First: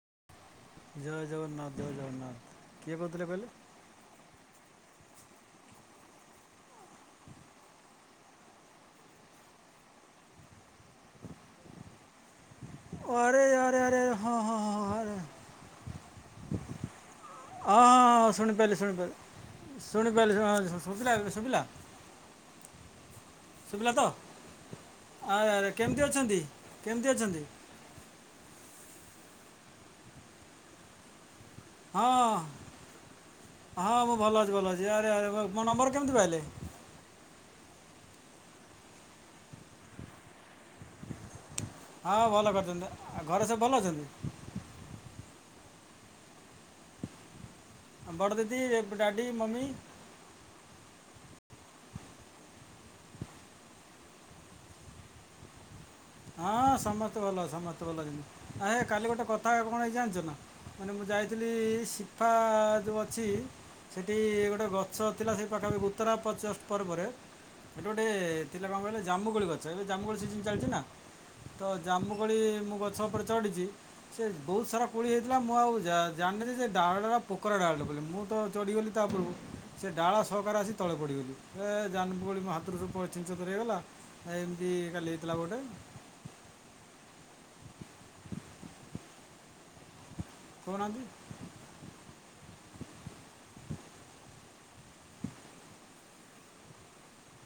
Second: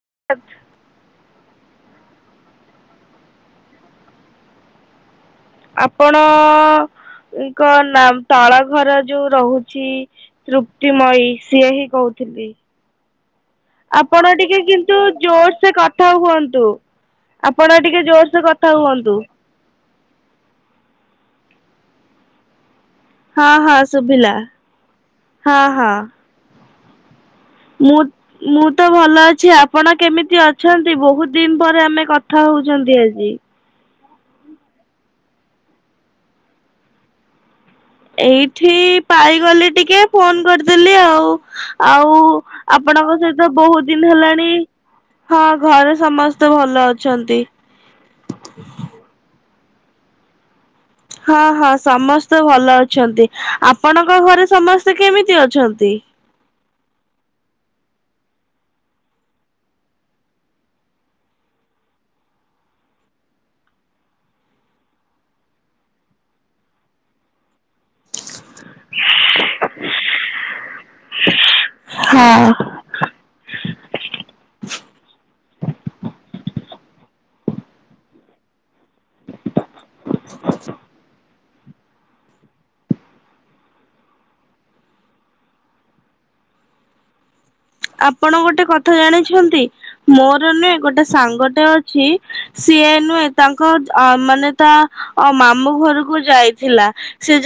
[unintelligible] ଜୟ ଜଗନ୍ନାଥ ଜୟ ଜଗନ୍ନାଥ କିଏ କୋଉଥିଲେ କଇଲେ। ଆପଣ ଙ୍କ ନାମ ତାଳ ଘର ଯୋଉ ରହୁଚି ତୃପ୍ତିମୟୀ ସିଏ ହିଁ କହୁ ଥୁଲି ଓ ଆରେ ଆରେ ଆରେ ଆରେ ଆପଣ ହଁ ହଁ ଟିକେ ହଁ ହଁ କିନ୍ତୁ ଆରେ ଜୋର୍ ସେ କଥା ହୁହନ୍ତୁ। ଆପଣ ହଁ ହଁ ଟିକେ ହଁ ଜୋର୍ ସେ କଥା ଶୁଣିପାରିଲି ଶୁଣିପାରିଲି ହୁଅନ୍ତୁ। ଶୁଣିପାରିଲି ଶୁିଲା ଏବେ ଶୁବିଲା। ହଁ ହଁ ଶୁଭିଲା ଆରେ ହଁ ଆରେ ହଁ। କେମିତି ଅଛନ୍ତି କେମିତି ଅଛନ୍ତି। ମୁଁ ମୁଁ ତ ଭଲ ଅଛି ଆପଣ କେମିତି ଅଛନ୍ତି ବହୁତ ଦିନି ପରେ ଆମେ ହଁ କଥା ହଉଛନ୍ତି ଆଜି। ହଁ ମୁଁ ଭଲ ଅଛି ଭଲ ଅଛି ଆରେ ଆରେ ମୋ ନମ୍ବର କେମିତି ପାଇଲେ। ଏଇଠି ପାଇଗଲି ଟିକେ ଫୋନ୍ କରିଦେଲି ଆଉ। ଆଉ ହଁ ଭଲ କରିଛନ୍ତି ଆପଣଙ୍କ ଆଉ ଘରେ ସହିତ ସବୁ ଭଲ ବହୁତ ଅଛନ୍ତି ଦିନ ହେଲାଣି ହଁ ଘରେ ସମସ୍ତେ ଭଲ ଅଛନ୍ତି। ବଡ ଦିଦି, ଡାଡି, ମମି। ହଁ ହଁ ସମସ୍ତେ ଭଲ ଅଛନ୍ତି ଆପଣଙ୍କ ଘରେ ସମସ୍ତେ କେମିତି ଅଛନ୍ତି? ହଁ ସମସ୍ତେ ଭଲ ସମସ୍ତେ ଭଲ ଅଛନ୍ତି। [unintelligible] ହେ କାଲି ଗୋଟେ କଥା କଣ ହେଇଚି ଜାଣିଚ ନା? ମାନେ ମୁଁ ଯାଇଥିଲି ସିଫା ଯୋଉ ଅଛି? ସେଠି ଗୋଟେ ଗଛ ଥିଲା ସେଇ ପାଖାପଖି ଉତ୍ତରା ପଚ ପର୍ବରେ ଏଠି ଗୋଟେ ଥିଲା କଣ କଇଲ ଜାମୁକୋଳି ଗଛ ଏବେ ଜାମୁକୋଳି ସିଜିନ ଚାଲିଚି ନା। ତ ଜାମୁକୋଳି ହଁ ମୁଁ ଗଛ ଉପରେ ଚଡିଚି। ସେ ବହୁତ ସାରା କୋଳି ହେଇଥିଲା ମୁଁ ଆଉ ଯା-ଯାନଥିଲି ଯେ ଡାଳ ରା ପୋକରା ଡାଳଟେ ବୋଲି ମୁଁ ତ ଚଢିଗଲି ତା ପୂର୍ବ ରୁ। ସେ ଡାଳ ସହକାରେ ଆସି ତଳେ ପଡ଼ିଗଲି। ଏ ଜାମୁକୋଳି ମୋ ହାତରୁ ସବୁ ଛିନ୍ ଛତର ହେଇଗଲା। ଏମିତି କାଲି ହେଇଥିଲା ପା ଗୋଟେ। ଆପଣ ଗୋଟେ କଥା ଜାଣିଛନ୍ତି ମୋର ନୁଏ କହୁନାହାନ୍ତି ଗୋଟେ ସାଙ୍ଗଟେ ଅଛି। ସିଏ ନୁହେଁ ତାଙ୍କ ଅ ମାନେ ତା ଅ ମାମୁଁ ଘରକୁ ଯାଇଥିଲା। ସେ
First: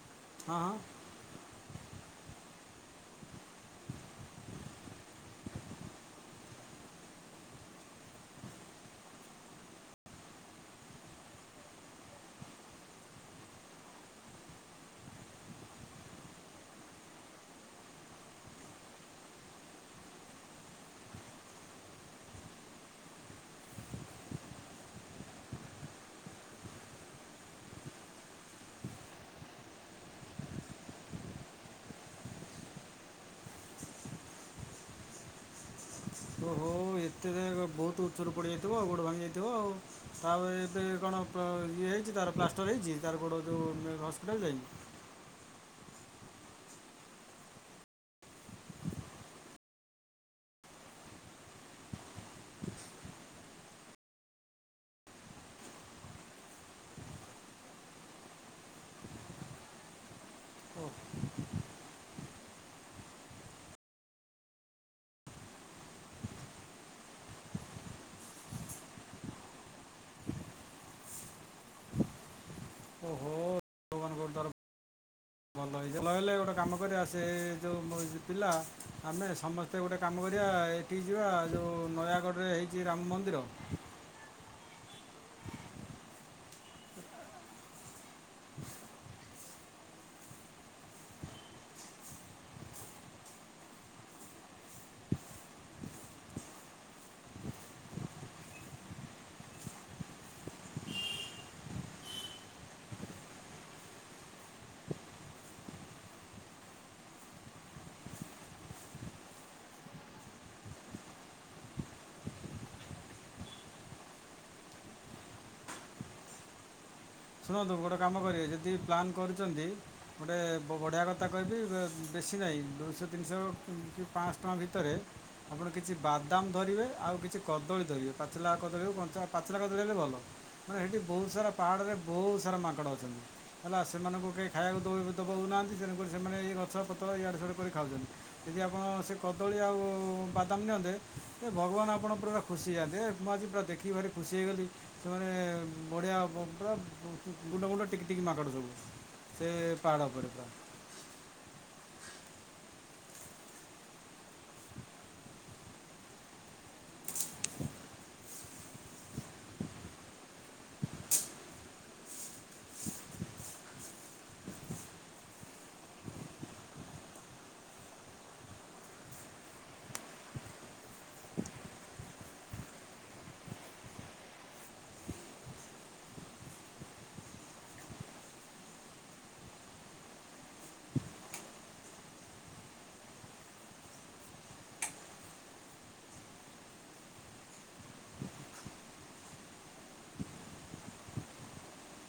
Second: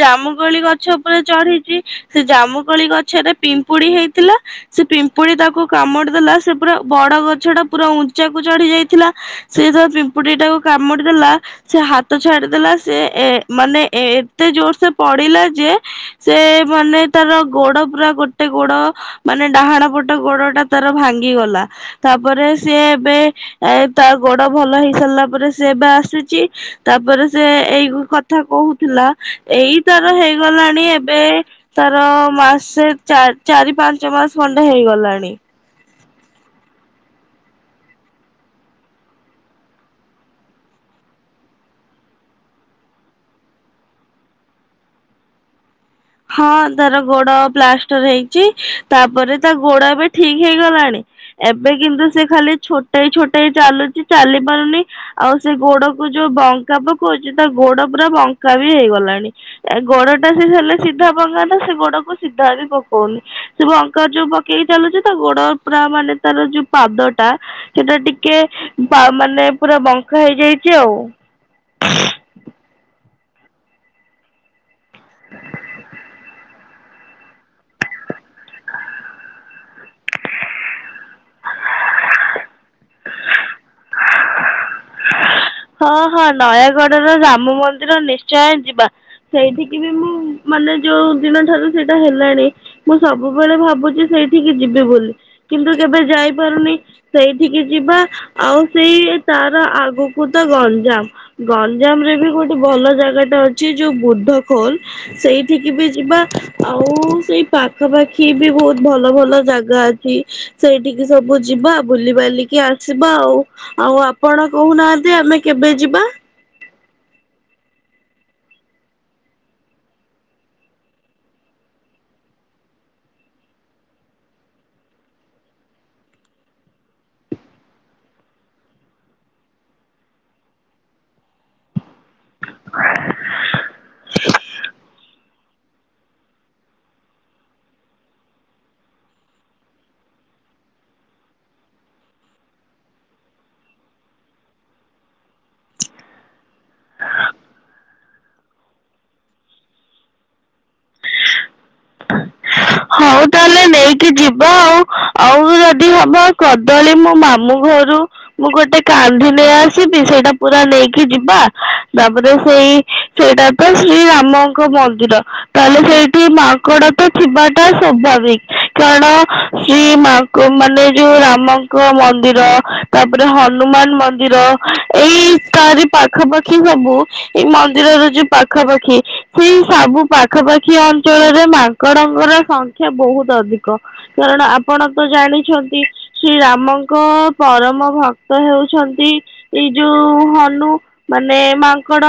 ହଁ ଜାମୁକୋଳି ଗଛ ଉପରେ ଚଢିଚି। ସେ ଜାମୁକୋଳି ଗଛରେ ପିମ୍ପୁଡି ହେଇଥିଲା ସେ ପି ପୁଡି ତାକୁ କାମୁଡି ଦେଲା ସେ ପୁରା ବଡ ଗଛ ଟା ପୁରା ଉଞ୍ଚାକୁ ଚଢି ଯାଇଥିଲା ସେଇଥା ପି ପିମ୍ପୁଡ଼ି ଟାକୁ କାମୁଡି ଦେଲା ସେ ହାତ ଛାଡିଦେଲା ସେ ଏ ମାନେ ଏ ଏତେ ଜୋର ସେ ପ ଡିଲା ଯେ ସେ ମାନେ ତାର ଗୋଡ ପୁରା ଗୋଟେ ଗୋଡ ମାନେ ଡାହାଣ ପ ଟ ଗୋଡ ଟା ତାର ଭାଙ୍ଗି ଗଲା ତାପରେ ସିଏ ଏବେ ତା ଗୋଡ ଭଲ ହେଇସା ଲା ପରେ ସେ ଏବେ ଆସୁଚି ତାପରେ ସେ ଏଇ କଥା କହୁଥୁଲା ଏଇ ତାର ହେଇଗଲାଣି ଏବେ ତାର ମାସେ ଚା-ଚାରି ପାଞ୍ଚ ମାସ ଖଣ୍ଡେ ହେଇଗ ଲାଣି। ଓହୋ ଏତେ ଦେ ବହୁତ ଉଚ୍ଚରୁ ପଡିଯାଇଥିବ ଗୋଡ ଭାଙ୍ଗି ଯାଇଥିବ ଆଉ ଏବେ କଣ ପ ଇଏ ହେଇଚି ତାର ପ୍ଲାଷ୍ଟର ହେଇଚି ତାର ଗୋଟ ଯୋଉ ହସ୍ପିଟାଲ ଯାଇ ହଁ ତାର ଗୋଡ ପ୍ଲାଷ୍ଟର ହେଇଚି ତାପରେ ତା ଗୋଡ ଏବେ ଠିକ ହେଇଗଲାଣି। ଏବେ କିନ୍ତୁ ସେ ଖାଲି ଛୋଟେଇ ଛୋଟେଇ ଚାଲୁଚି ଚାଲି ପାରୁନି ଆଉ ସେ ଗୋଡ ଯୋଉ ବଙ୍କା ପକଉଚି ତା ଗୋଡ ପୁରା ବଙ୍କା ବି ହେଇଗଲାଣି ଏ ଗୋଡ ଟା ସେ ହେଲେ ସି ଧା ପକାନ୍ତା ସେ ଗୋଡ କୁ ସିଧା ବି ପକଉନି ସେ ବଙ୍କା ଯୋଉ ପକେଇ ଚାଲୁଚି ତା ଗୋଡ ପୁରା ଆମ ମାନେ ତାର ଯୋଉ ପାଦ ଟା ସେଟା ଟିକେ ପା ମାନେ ପୁରା ବଙ୍କା ହେଇଯାଇଚି ଆଉ। ଓହୋ ଭଗବାନ ଗୋଡ଼ ତାର ଭଲ ହେଇ ଯାଉ ନ ହେଲେ ଗୋଟେ କାମ କରିବା ସେ ଯଉ ମୋ ପିଲା ଆମେ ସମସ୍ତେ ଗୋଟେ କାମ କରିବା ଏଠି ଯିବା ଯଉ ନୟାଗଡ଼ରେ ହେଇଚି ରାମ ମନ୍ଦିର ହଁ ହଁ ନୟାଗଡ ର ରାମ ମନ୍ଦିର ନିଶ୍ଚୟ ଯିବା ସେଇଠିକି ବି ମୁଁ ମାନେ ଯୋଉ ଦିନ ଠାରୁ ସେଇଟା ହେଲାଣି ମୁଁ ସବୁବେଳେ ଭାବୁଚି ସେଇଠିକି ଯିବି ବୋଲି। କିନ୍ତୁ କେବେ ଯାଇପାରୁନି ସେଇଠିକି ଯିବା ଆଉ ସେଇ ତାର ଆଗକୁ କୁ ତ ଗଞ୍ଜାମ ଗଞ୍ଜାମ ରେ ବି ଗୋଟେ ଭଲ ଜାଗାଟେ ଅଛି ଯୋଉ ବୁଦ୍ଧ ଖୋଲ। ସେଇଠିକି ବି ଯିବା ଆଉ ସେଇ ପାଖାପାଖି ବି ବହୁତ ଭଲ ଭଲ ଜାଗା ଅଛି। ସେଇଠିକି ସବୁ ଯିବା ବୁଲିିବାଲିକି ଆସିବା ଆଉ ଆଉ ଆପଣ କହୁନାହା ନ୍ତି ଆମେ କେବେ ଯିବା? ଶୁଣନ୍ତୁ ଗୋଟେ କାମ କରିବା ଯଦି ପ୍ଲାନ୍ କରୁଚନ୍ତି ଗୋଟେ ବଢିଆ କତା କହିବି ବେ-ବେଶ୍ ଶି ନାଇଁ ଦୁଇଶହ ତିନିଶହ କି ପାଞ୍ଚଶହ ଟଙ୍କା ଭିତରେ ଆପଣ କିଛି ବାଦାମ ଧରିବେ ଆଉ କିଛି କଦଳୀ ଧରିବେ ପାଚିଲା କଦଳୀ ହଉ କଞ୍ଚା ପାଚିଲା କଦଳୀ ହେଲେ ଭଲ। ମାନେ ହେଟି ବହୁତ ସାରା ପାହାଡରେ ବହୁତ ସାରା ମାଙ୍କଡ଼ ଅଛନ୍ତି ହେଲା ସେମାନଙ୍କୁ କେହି ଖାଇବାକୁ ଦଉ ଦବାକୁ ନାହା ନ୍ତି ତେଣୁକରି ସେମାନେ ଏଇ ଗଛ ପତ୍ର ଇଆଡେ ସିଆଡୁ କରି ଖାଉଚନ୍ତି। ଯଦି ଆପଣ ସେ କଦଳୀ ଆଉ ବାଦାମ ନିଅନ୍ତେ ଏ ଭଗବାନ ଆପଣ ପୁରା ଖୁସି ହେଯାଆନ୍ତେ ମୁଁ ଆଜି ପୁରା ଦେଖିକି ଭାରି ଖୁସି ହେଇଗଲି ସେମାନେ ବଢିଆ ହବ ପୁରା ଗୁଣ୍ଡ ଗୁଣ୍ଡ ଟିକି ଟିକି ମାଙ୍କଡ ସବୁ ସେ ପାହାଡ ଉପରେ ପୁରା। ହଉ ତାହେଲେ। ନେଇକି ଯିବା ଆଉ ଆଉ ଯଦି ହବ କଦଳୀ ମୋ ମାମୁଁ ଘରୁ ମୁଁ ଗୋଟେ ଗୋଟେ କାନ୍ଧି ନେଇ ଆସିବି ସେଇଟା ପୁରା ନେଇକି ଯିବା ତାପରେ ସେଇ ସେଇଟା ପାଇଁ ଶ୍ରୀରାମଙ୍କ ମନ୍ଦିର ତାହେଲେ ସେଇଠି ମାଙ୍କଡ ତ ଥିବା ଟା ସ୍ୱାଭାବିକ କାରଣ ଶ୍ରୀ ମା ମାନେ ଯୋଉ ରାମଙ୍କ ମନ୍ଦିର ତାପରେ ହନୁମାନ ମନ୍ଦିର ଏଇ ତାରି ପାଖାପାଖି ସବୁ ମନ୍ଦିର ର ଯୋଉ ପାଖାପାଖି ସେଇ ସବୁ ପାଖାପାଖି ଅଞ୍ଚଳରେ ମାଙ୍କଡଙ୍କର ସଂଖ୍ୟା ବହୁତ ଅଧିକ କାରଣ ଆପଣ ତ ଜାଣିଛନ୍ତି ଶ୍ରୀରାମଙ୍କ ପ୍ର ପରମ ଭକ୍ତ ହେଉଛନ୍ତି ଏଇ ଯୋଉ ହନୁ ମାନେ ମାଙ୍କଡ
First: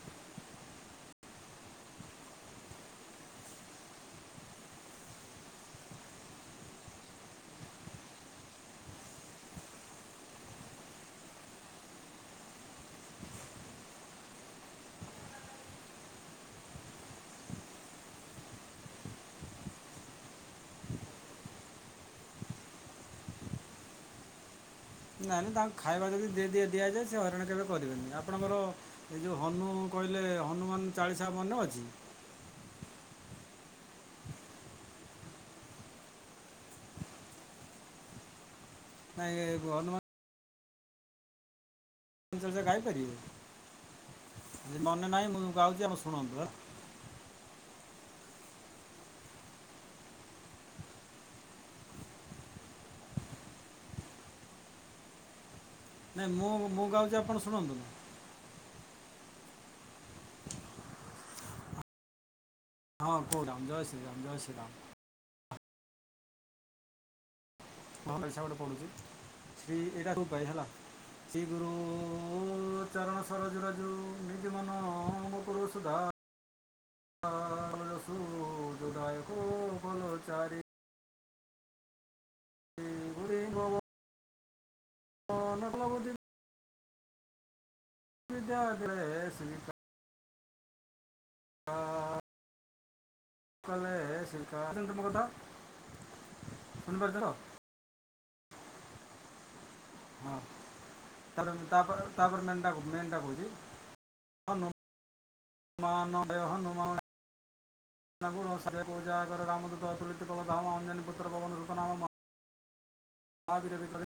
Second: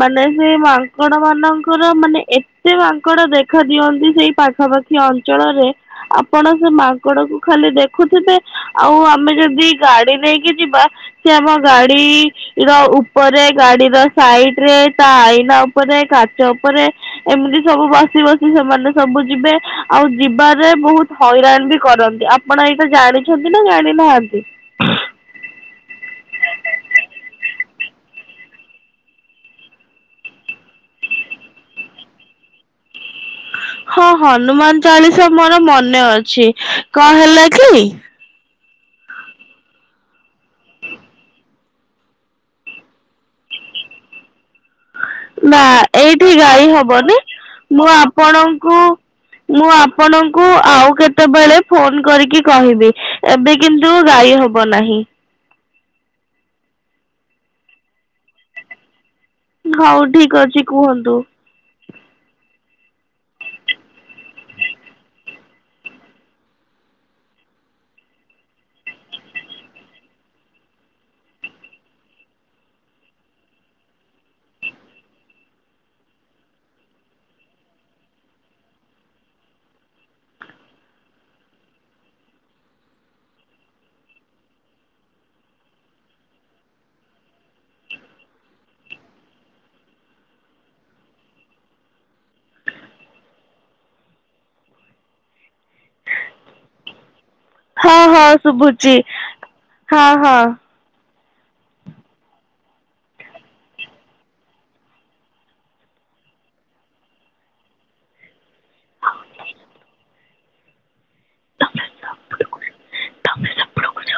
ମାନେ ସେ ମାଙ୍କଡ ମାନଙ୍କର ମାନେ ଏତେ ମାଙ୍କଡ ଦେଖା ଦିଅନ୍ତି ସେଇ ପାଖାପାଖି ଅଞ୍ଚଳରେ ଆପଣ ସେ ମାଙ୍କଡ କୁ ଖାଲି ଦେଖୁଥିବେ ଆଉ ଆମେ ଯଦି ଗା ଗାଡି ନେଇକି ଯିବା ସେ ଆମ ଗାଡି ବା ଉପରେ ଗାଡିର ସାଇଡ ରେ ତା ଆଇନା ଉପରେ କାଚ ଉପରେ ଏମିତି ସବୁ ବସି ବସି ସେମାନେ ସବୁ ଯିବେ। ଆଉ ଯିବାରେ ବହୁତ ହଇରାଣ ବି କରନ୍ତି ଆପଣ ଏଇଟା ଜାଣିଛନ୍ତି ନା ଜାଣିନାହାନ୍ତି। ନାଇଁ ନାଇଁ ତାଙ୍କୁ ଖାଇବା ଯଦି ଦି ଦିଆଯାଏ ସେ ହଇରାଣ କେବେ କରିବେନି ଆପଣଙ୍କର ଏଇ ଯୋଉ ହନୁ କହିଲେ ହନୁମାନ ଚାଳିଶା ମନେ ଅଛି। ହଁ ହନୁମାନ ଚାଳିଶା ମୋର ମନେ ଅଛି କଣ ହେଲା କି? ନାଇଁ ହନୁମାନ ଚାଳିଶା ଗାଇପାରିବ। ନା ଏଇଠି ହେଲା ଗାଈ ହବନି ମୁଁ ଆପଣଙ୍କୁ ମୁଁ ଆପଣଙ୍କୁ ଆଉ କେତେବେଳେ ଫୋନ କରିକି କହିବି ଏବେ କିନ୍ତୁ ଗାଇ ଇ ହବ ନାହିଁ। ନାଇଁ ମୁଁ ମୁଁ ଗାଉଛି ଆପଣ ଶୁଣନ୍ତୁ। ହଉ ଠିକ ଅଛି କୁହନ୍ତୁ। ହେଁ କହୁଛି ଜୟ ଶ୍ରୀରାମ୍ ଜୟ ଶ୍ରୀରାମ୍। ଭଲସେ ଗୋଟେ ପଢ଼ୁଛି ଶ୍ରୀ ଏଇଟା [unintelligible] ହେଲା। ଶ୍ରୀ ଗୁରୁ ଚରଣ ସରୋଜ ରଜୁ ନିଜ ମନ ମକୁରୁ ସୁଧାରି ଆ ରସୁ ଯୋଦାୟକ ଫଲ ଚାରି। ଶ୍ରୀ ଗୁରୁ ଦେବ [unintelligible] ବିଦ୍ୟା ଦେ [unintelligible] ଆ [unintelligible] ମୋ କଥା ଶୁଣି ପାରୁଛ ତ। ହଁ ହଁ ଶୁଭୁଛି। ହଁ ତାପ ତାପ ତାପର ଲାଇନ ଟା କହୁଛି। ମେନ୍ ଟା କହୁଛି ମନ ମନ ବ୍ୟୟ ହାନୁମ୍ ଗୁଣ ସ ପୂଜାଗର ରାମଦୂତ ଅତୁଳିତ ଫଳ ଧାମ ଅଞନୀ ପୁତ୍ର ପବନ ସୁତ୍ ନାମା। ମହାବୀର ବିକ୍ରମ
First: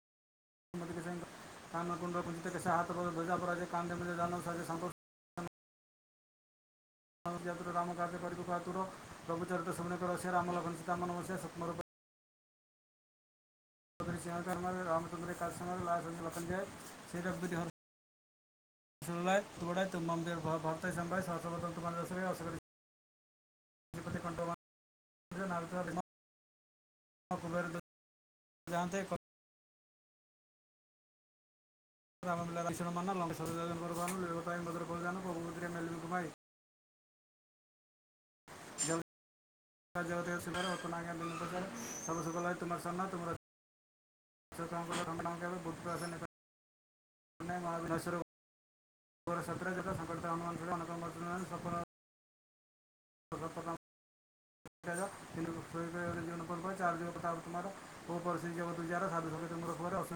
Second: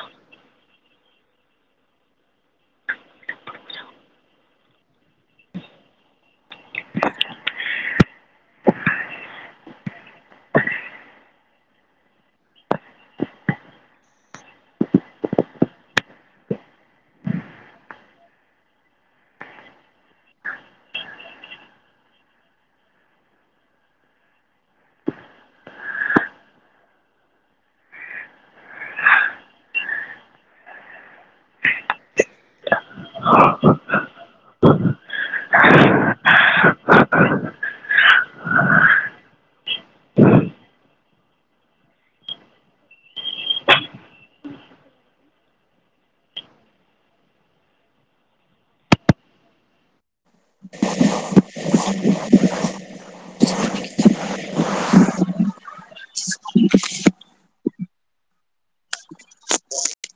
କୁମୁତନ ସଙ୍ଗ କାନନ କୁଣ୍ଡଲ କୁିତେଶା ହାତ ଧଜାପରା କାନ୍ଦେ ମିେ ଦାନ ସନ୍ତୋଷ ମତତୁରରେ ରାମ କାର୍ଯ୍ୟକାରୀକୁାତୁର ପ୍ରଘୁ ଚରିତ୍ରନିକ ରିଆ ରାମଲଘନ ସିତାମନବସ୍ୟା ସ୍ୱପମରୂପ ସରି ସିଂହାକରମାରେ ରାମଚନ୍ଦ୍ର କାରସମର ଲାଚନ୍ଦ୍ର ଲଖଞନ୍ଦାୟ ଶରଖୁଦ୍ଧ ହର [unintelligible] ଅପତି କଣ୍ଠ ଲଗାୟ ବା [unintelligible] କୁବେର [unintelligible] ଜାହା ତେ [unintelligible] ରାମ ଲଖନ ବିଭୀଷଣମାନା ଲଙ୍କେ ସ୍ୱର [unintelligible] ଭାନୁ [unintelligible] ଜାନୁ ପ୍ରଭୁ ମୁଦ୍ରିକା ମେଲି ମୁଖ ମାଇ [unintelligible] ଜଗତ କେ ସିନା ଭଙ୍କ ବିନୁ ପଚାରେ ସବ ସୁଖଳୟେ ତୁମର ସନୟା ତୁମର [unintelligible] ଭୂତ୍ ନଆସେ ନିକଟେ ନେ ମହା ବିନସରେ ଗର ଶତ୍ର ଜତ ସଂଘଟିତ ଆମାନ ଅଣସ କରାରୁ ସଫଳ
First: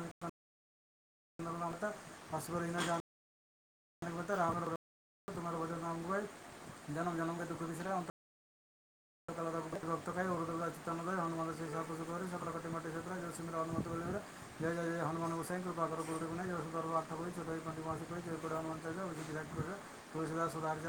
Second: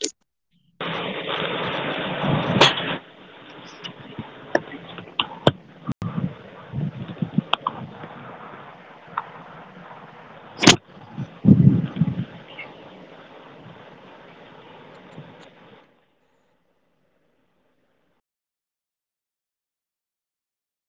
[unintelligible] [unintelligible] [unintelligible] ଦିନ ବାରଟା [unintelligible] [unintelligible] ତୁମର ଭଜନ ରମକୋ ପାଇ ଜନମ ଜନମ କେତ ଦୁଃଖବିସରାଇ ଅନ୍ତ [unintelligible] ଜୟ ଜୟ ହୁମାନ ଗୋସାାଇଙ୍କ ପା [unintelligible] [unintelligible] କାଟ ତୋଳିଲା ସୁଧାରିତ